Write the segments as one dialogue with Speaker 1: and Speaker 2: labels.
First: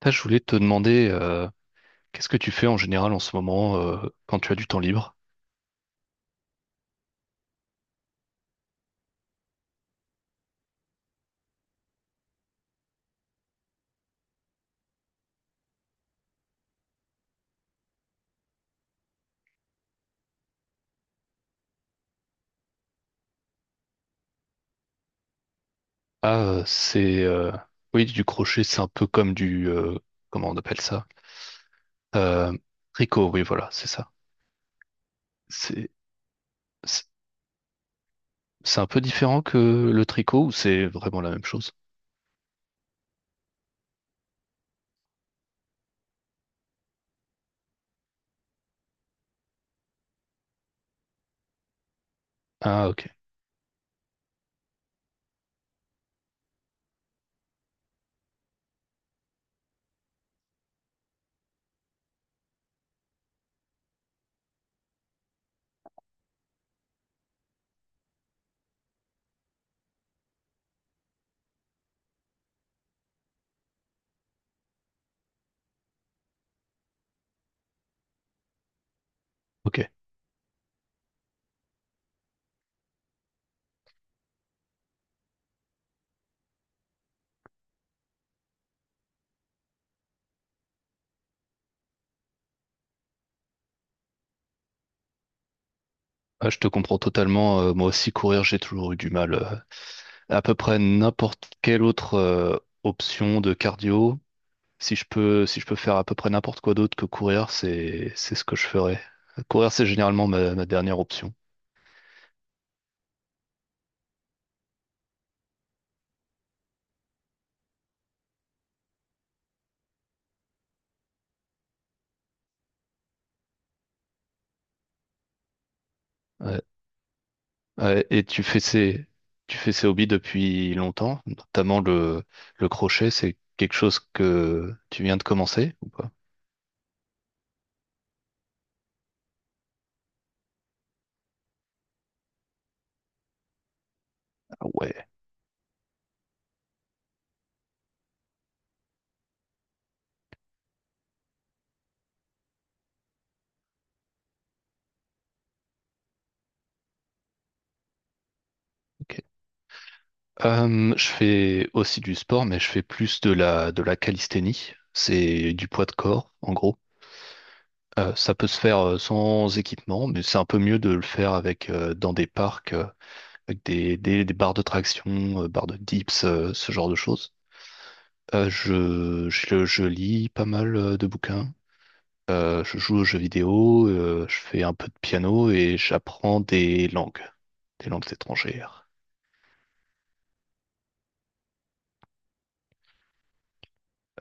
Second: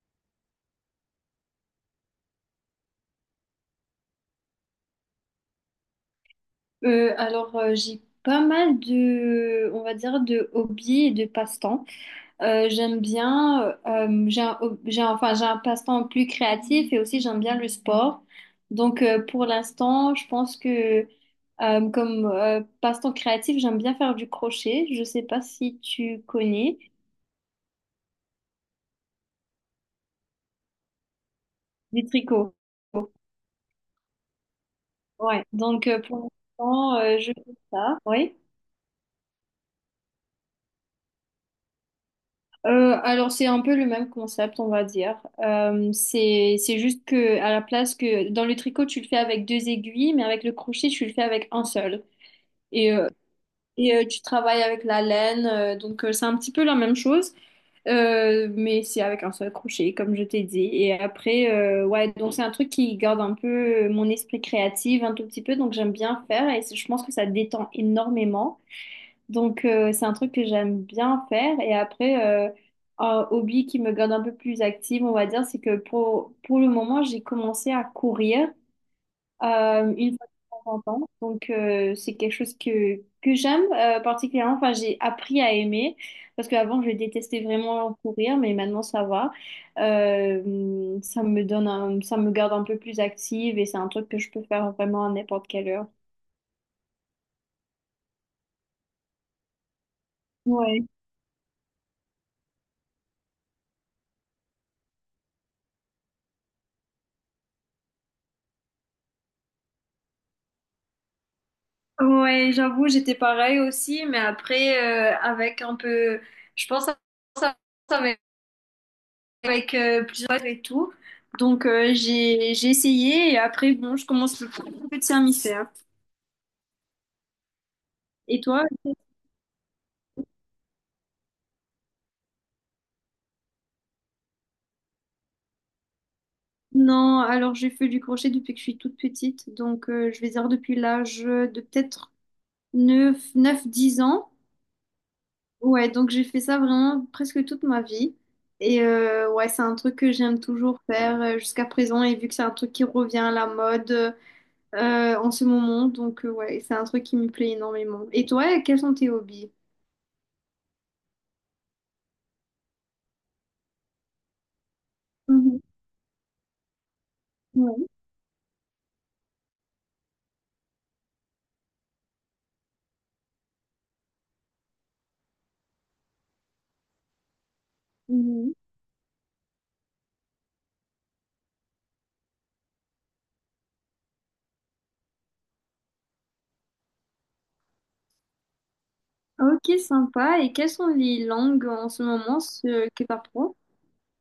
Speaker 1: Ah, je voulais te demander, qu'est-ce que tu fais en général en ce moment, quand tu as du temps libre?
Speaker 2: J'ai pas mal de, on va dire, de hobbies et de passe-temps. J'aime bien, j'ai un passe-temps plus créatif et aussi j'aime bien le sport. Donc, pour l'instant, je pense que comme passe-temps créatif, j'aime bien faire du crochet. Je sais pas si tu
Speaker 1: Ah,
Speaker 2: connais
Speaker 1: c'est oui, du crochet, c'est un peu comme du comment on appelle ça?
Speaker 2: du
Speaker 1: Euh,
Speaker 2: tricot.
Speaker 1: Tricot, oui, voilà, c'est ça.
Speaker 2: Ouais. Donc,
Speaker 1: C'est
Speaker 2: pour l'instant,
Speaker 1: c'est
Speaker 2: je fais ça. Oui.
Speaker 1: c'est un peu différent que le tricot ou c'est vraiment la même chose?
Speaker 2: Alors c'est un peu le même concept, on va dire. C'est juste que à la place que dans le tricot tu le fais avec deux aiguilles, mais avec le crochet tu le fais avec un seul.
Speaker 1: Ah,
Speaker 2: Et
Speaker 1: ok,
Speaker 2: euh, et tu travailles avec la laine, donc c'est un petit peu la même chose, mais c'est avec un seul crochet, comme je t'ai dit. Et après, ouais, donc c'est un truc qui garde un peu mon esprit créatif un tout petit peu, donc j'aime bien faire et je pense que ça détend énormément. Donc, c'est un truc que j'aime bien faire. Et après, un hobby qui me garde un peu plus active, on va dire, c'est que pour le moment, j'ai commencé à courir
Speaker 1: ok.
Speaker 2: une fois de temps en temps. Donc, c'est quelque chose que j'aime particulièrement. Enfin, j'ai appris à aimer parce qu'avant, je détestais vraiment courir, mais maintenant, ça va. Ça me garde un peu plus active et c'est un truc que je peux faire vraiment à n'importe quelle heure.
Speaker 1: Ah, je te comprends totalement. Moi aussi, courir, j'ai toujours eu du mal. À peu près
Speaker 2: Ouais.
Speaker 1: n'importe quelle autre option de cardio. Si je peux faire à peu près n'importe quoi d'autre que courir, c'est ce que je ferais. Courir, c'est généralement ma dernière option.
Speaker 2: Ouais, j'avoue, j'étais pareil aussi, mais après, je pense à ça avec, avec, plusieurs et tout. Donc, j'ai essayé et après, bon, je commence le peu de mammifères.
Speaker 1: Ouais. Ouais, et
Speaker 2: Et
Speaker 1: tu fais
Speaker 2: toi?
Speaker 1: ces, tu fais ces hobbies depuis longtemps, notamment le crochet, c'est quelque chose que tu viens de commencer ou pas?
Speaker 2: Non, alors j'ai fait du crochet depuis que je suis toute petite. Donc, je vais dire depuis l'âge de peut-être neuf, 10 ans.
Speaker 1: Ah ouais,
Speaker 2: Ouais, donc j'ai fait ça vraiment presque toute ma vie. Et ouais, c'est un truc que j'aime toujours faire jusqu'à présent. Et vu que c'est un truc qui revient à la mode en ce moment. Donc, ouais, c'est un truc qui me plaît énormément. Et toi, quels sont tes
Speaker 1: ok.
Speaker 2: hobbies?
Speaker 1: Je fais aussi du sport, mais je fais plus de la calisthénie. C'est
Speaker 2: Mhm.
Speaker 1: du poids de corps, en gros.
Speaker 2: Ouais.
Speaker 1: Ça peut se faire sans équipement, mais c'est un peu mieux de le faire avec dans des parcs, avec des barres de traction, barres de dips, ce genre de choses. Euh,
Speaker 2: Mhm.
Speaker 1: je, je, je lis pas mal de bouquins. Je joue aux jeux vidéo, je fais un peu de piano et j'apprends des langues étrangères.
Speaker 2: Ok, sympa. Et quelles sont les langues en ce moment ce que t'apprends?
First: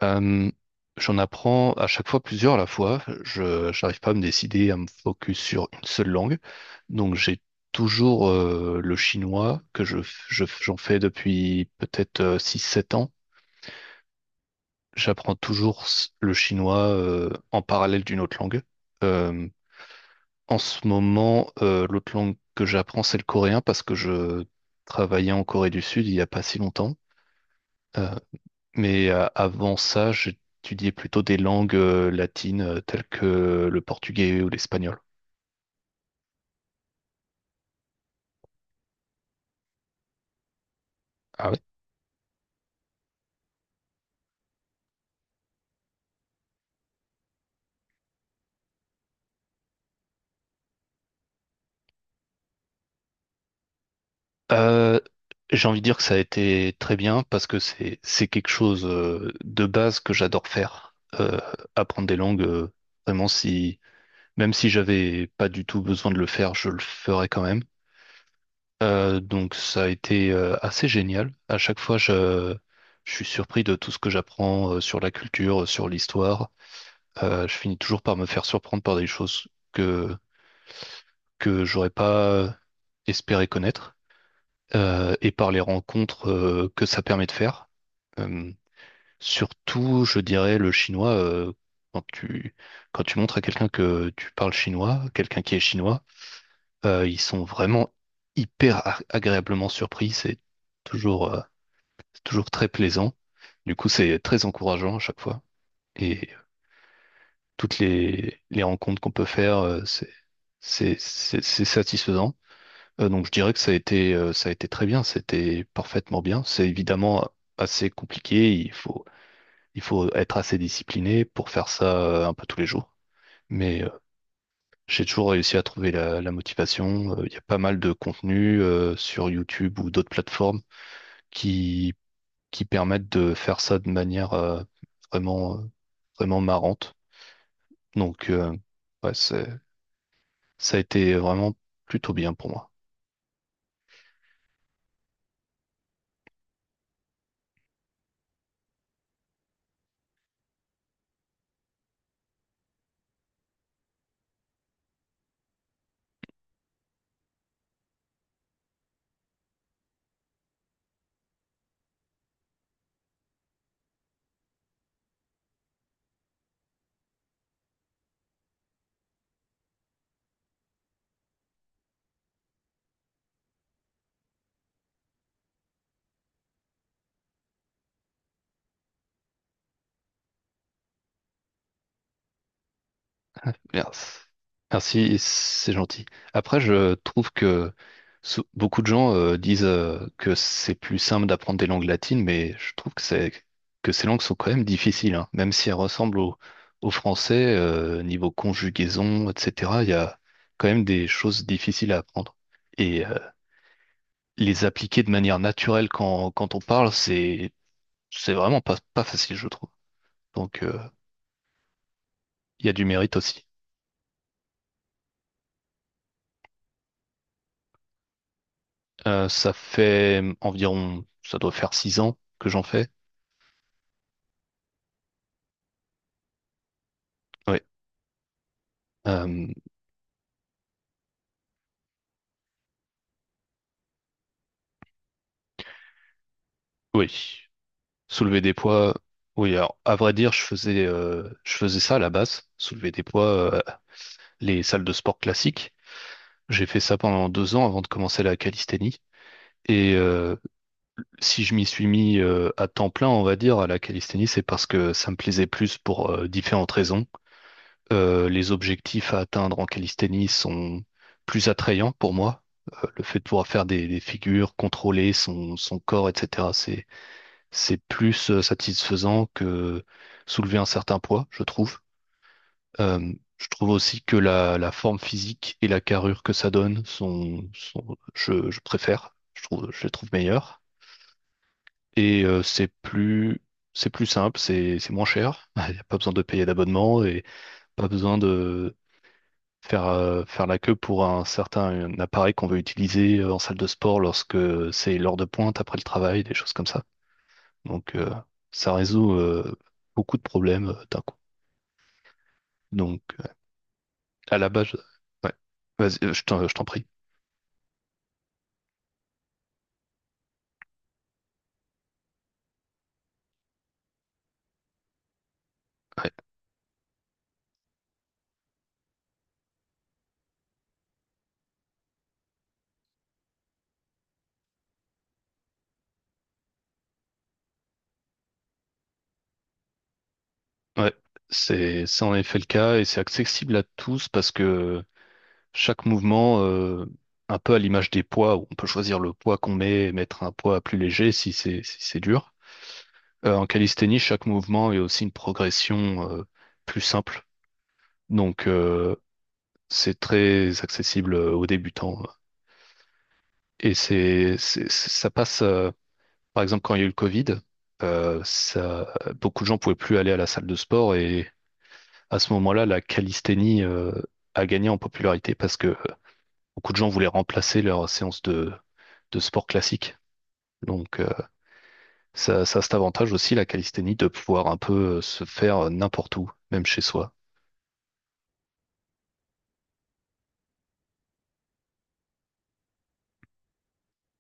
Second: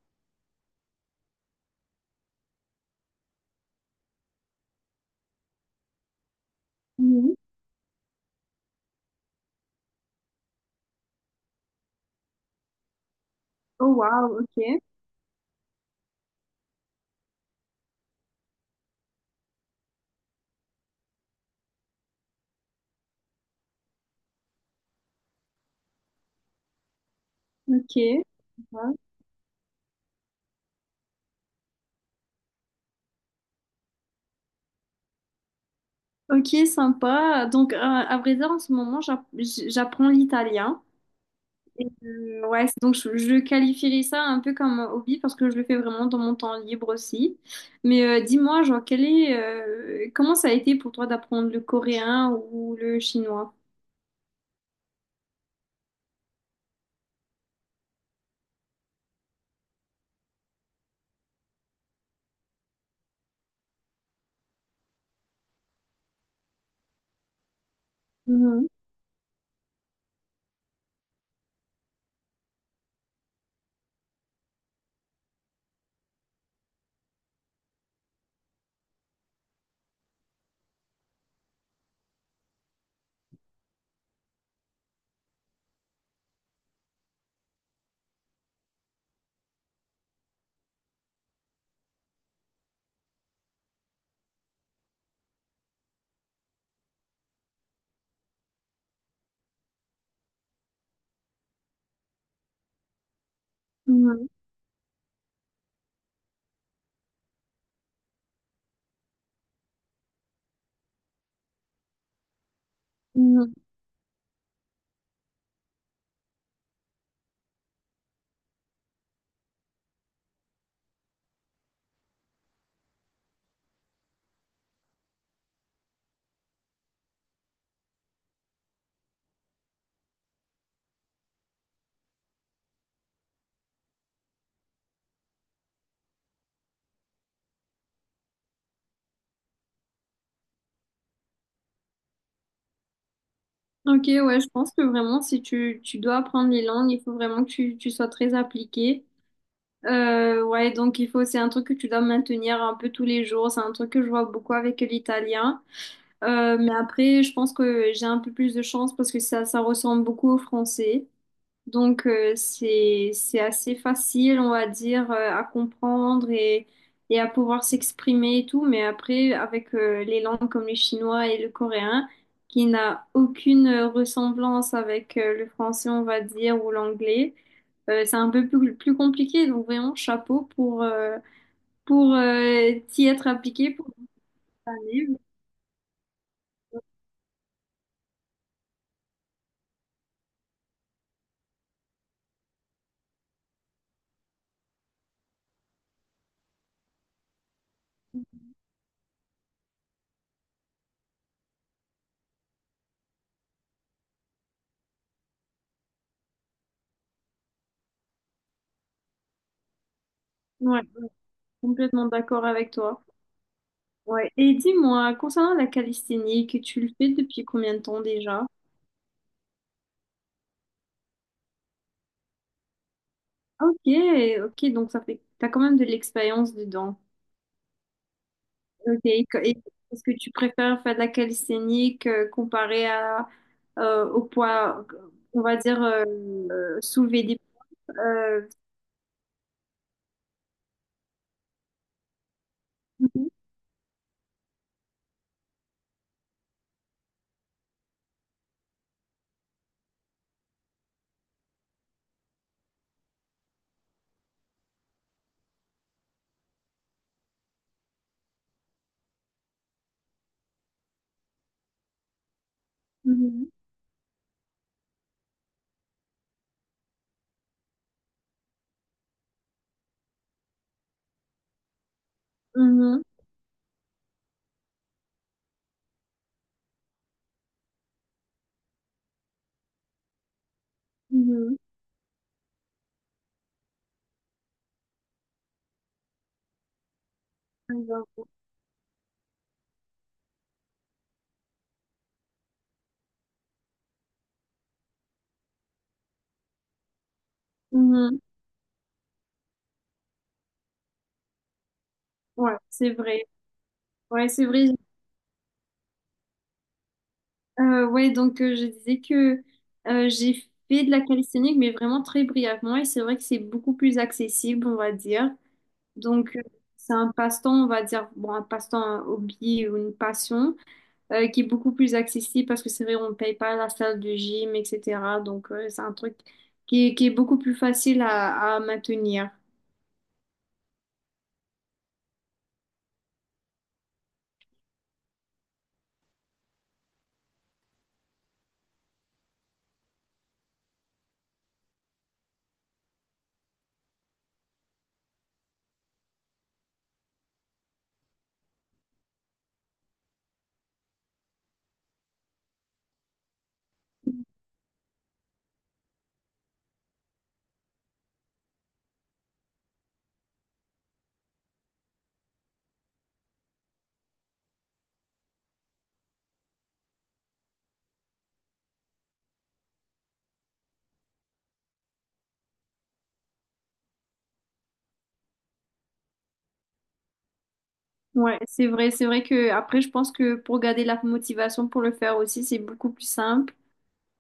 Speaker 1: Euh, j'en apprends à chaque fois plusieurs à la fois. Je n'arrive pas à me décider à me focus sur une seule langue. Donc
Speaker 2: Mhm.
Speaker 1: j'ai toujours le chinois que j'en fais depuis peut-être six sept ans.
Speaker 2: Oh, wow, ok,
Speaker 1: J'apprends toujours le chinois en parallèle d'une autre langue. Euh, en ce moment, l'autre langue que j'apprends, c'est le coréen parce que je travaillais en Corée du Sud il n'y a pas si longtemps.
Speaker 2: ok. Ouais.
Speaker 1: Mais avant ça, j'étudiais plutôt des langues latines telles que le portugais ou l'espagnol.
Speaker 2: Ok, sympa. Donc, à vrai dire, en ce moment, j'apprends l'italien.
Speaker 1: Ah ouais?
Speaker 2: Et, ouais, donc je qualifierais ça un peu comme un hobby parce que je le fais vraiment dans mon temps libre aussi. Mais dis-moi, genre, quel est, comment ça a été pour toi d'apprendre le coréen ou le chinois?
Speaker 1: Euh, j'ai envie de dire que ça a été très bien parce que c'est quelque chose de base que j'adore faire. Apprendre des langues, vraiment si même si j'avais pas du tout besoin de le faire, je le ferais quand même.
Speaker 2: Mhm,
Speaker 1: Donc ça a été assez génial. À chaque fois, je suis surpris de tout ce que j'apprends sur la culture, sur l'histoire. Je finis toujours par me faire surprendre par des choses que j'aurais pas espéré connaître, et par les rencontres que ça permet de faire. Euh, surtout, je dirais, le chinois, quand tu, quand tu montres à quelqu'un que tu parles chinois, quelqu'un qui est chinois, ils sont vraiment hyper agréablement surpris. Toujours, euh, c'est toujours très plaisant. Du coup, c'est
Speaker 2: mhm,
Speaker 1: très encourageant à chaque fois. Et toutes les rencontres qu'on peut faire, c'est satisfaisant. Donc je dirais
Speaker 2: mhm.
Speaker 1: que ça a été très bien, c'était parfaitement bien. C'est évidemment assez compliqué, il faut être assez discipliné pour faire ça un peu tous les jours. Mais j'ai toujours réussi à trouver la motivation. Il y a pas mal de contenus sur YouTube ou d'autres plateformes qui, qui permettent de faire ça de manière vraiment, euh, vraiment marrante. Donc, ouais, ça a été vraiment plutôt bien pour moi.
Speaker 2: Ok, ouais, je pense que vraiment, si tu dois apprendre les langues, il faut vraiment que tu sois très appliqué. Ouais, donc il faut, c'est un truc que tu dois maintenir un peu tous les jours. C'est un truc que je vois beaucoup avec l'italien. Mais après, je pense que j'ai un peu plus de chance parce que ça ressemble beaucoup au français. Donc, c'est assez facile, on va dire, à comprendre et à pouvoir s'exprimer et tout. Mais après, avec les langues comme le chinois et le coréen, qui n'a aucune ressemblance avec le français, on va dire, ou l'anglais, c'est un peu plus compliqué. Donc, vraiment, chapeau pour, t'y être appliqué pour cette
Speaker 1: Merci. Merci,
Speaker 2: année.
Speaker 1: c'est gentil. Après, je trouve que beaucoup de gens disent que c'est plus simple d'apprendre des langues latines, mais je trouve que ces langues sont quand même difficiles, hein. Même si elles ressemblent au français, niveau conjugaison, etc. Il y a quand même des choses difficiles à apprendre. Et euh, les appliquer de manière naturelle quand on parle, c'est vraiment pas facile, je trouve. Donc,
Speaker 2: Ouais, complètement d'accord
Speaker 1: il y
Speaker 2: avec
Speaker 1: a du
Speaker 2: toi.
Speaker 1: mérite aussi.
Speaker 2: Ouais. Et dis-moi, concernant la calisthénie, que tu le fais depuis combien de temps déjà?
Speaker 1: Ça fait environ, ça doit faire 6 ans que j'en fais.
Speaker 2: Ok, ok, donc ça fait, t'as quand même de l'expérience dedans.
Speaker 1: Oui.
Speaker 2: Ok,
Speaker 1: Euh,
Speaker 2: et est-ce que tu préfères faire de la calisthénie comparé à, au poids, on va dire, soulever
Speaker 1: oui.
Speaker 2: des...
Speaker 1: Soulever
Speaker 2: euh,
Speaker 1: des poids. Oui, alors, à vrai dire, je faisais ça à la base, soulever des poids, euh, les salles de sport classiques. J'ai fait ça pendant 2 ans avant de commencer la calisthénie. Et euh, si je m'y suis mis à temps plein, on va dire, à la calisthénie, c'est parce que ça me plaisait plus pour différentes raisons. Les objectifs à atteindre en calisthénie sont plus attrayants pour moi. Le fait de pouvoir
Speaker 2: Mhm,
Speaker 1: faire des figures, contrôler son corps, etc., c'est plus satisfaisant que soulever un certain poids, je trouve.
Speaker 2: mhm,
Speaker 1: Je trouve aussi que la forme physique et la carrure que ça donne je préfère, je trouve, je les trouve meilleures.
Speaker 2: mhm,
Speaker 1: Et euh, c'est plus, c'est plus simple, c'est moins cher. Il n'y a pas besoin de payer d'abonnement et pas besoin de faire la queue pour un certain un appareil qu'on veut utiliser en salle de sport lorsque c'est l'heure de pointe après le travail, des choses comme ça.
Speaker 2: mhm,
Speaker 1: Donc euh,
Speaker 2: mhm.
Speaker 1: ça résout beaucoup de problèmes d'un coup.
Speaker 2: Ouais, c'est
Speaker 1: Donc
Speaker 2: vrai. Ouais,
Speaker 1: à
Speaker 2: c'est
Speaker 1: la
Speaker 2: vrai.
Speaker 1: base, ouais. Vas-y, je t'en prie.
Speaker 2: Ouais, donc je disais que j'ai fait de la calisthenics, mais vraiment très brièvement, et c'est vrai que c'est beaucoup plus accessible, on va dire.
Speaker 1: Ouais.
Speaker 2: Donc c'est un passe-temps, on va dire, bon, un passe-temps, un hobby ou une passion, qui est beaucoup plus accessible parce que c'est vrai, on ne paye pas la salle de gym, etc. Donc c'est un truc qui qui est beaucoup plus facile à maintenir.
Speaker 1: Ouais. C'est en effet le cas et c'est accessible à tous parce que chaque mouvement, un peu à l'image des poids, où on peut choisir le poids qu'on met et mettre un poids plus léger si c'est dur. En calisthénie, chaque mouvement est aussi une progression plus simple. Donc c'est très accessible aux débutants. Et ça passe, par exemple, quand il y a eu le Covid, euh, ça, beaucoup de gens pouvaient plus aller à la salle de sport et à ce moment-là, la calisthénie a gagné en popularité parce que beaucoup de gens voulaient remplacer leur séance de sport classique. Donc, ça a cet avantage aussi, la calisthénie, de pouvoir un peu se faire n'importe où, même chez soi.
Speaker 2: Ouais, c'est vrai que après, je pense que pour garder la motivation pour le faire aussi, c'est beaucoup plus simple.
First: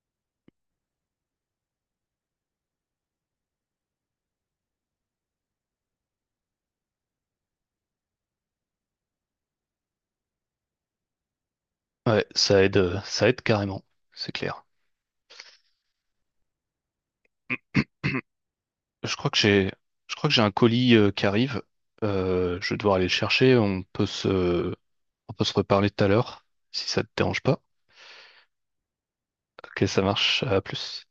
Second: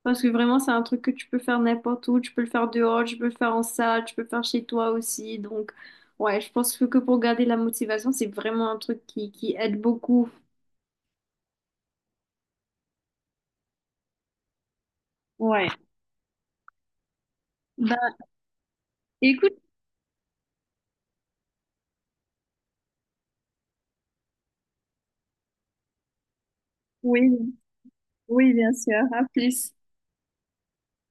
Speaker 2: Parce que vraiment, c'est un truc que tu peux faire n'importe où. Tu peux le faire dehors, tu peux le faire en salle, tu peux le faire chez toi aussi. Donc, ouais, je pense que pour garder la motivation, c'est vraiment un truc qui aide beaucoup.
Speaker 1: Ouais, ça aide carrément, c'est clair.
Speaker 2: Bah,
Speaker 1: Je crois que
Speaker 2: écoute,
Speaker 1: j'ai, je crois que j'ai un colis qui arrive. Je vais devoir aller le chercher. On peut se reparler tout à l'heure, si ça te
Speaker 2: oui,
Speaker 1: dérange pas.
Speaker 2: oui, bien sûr, à plus.
Speaker 1: Ok, ça marche. À plus.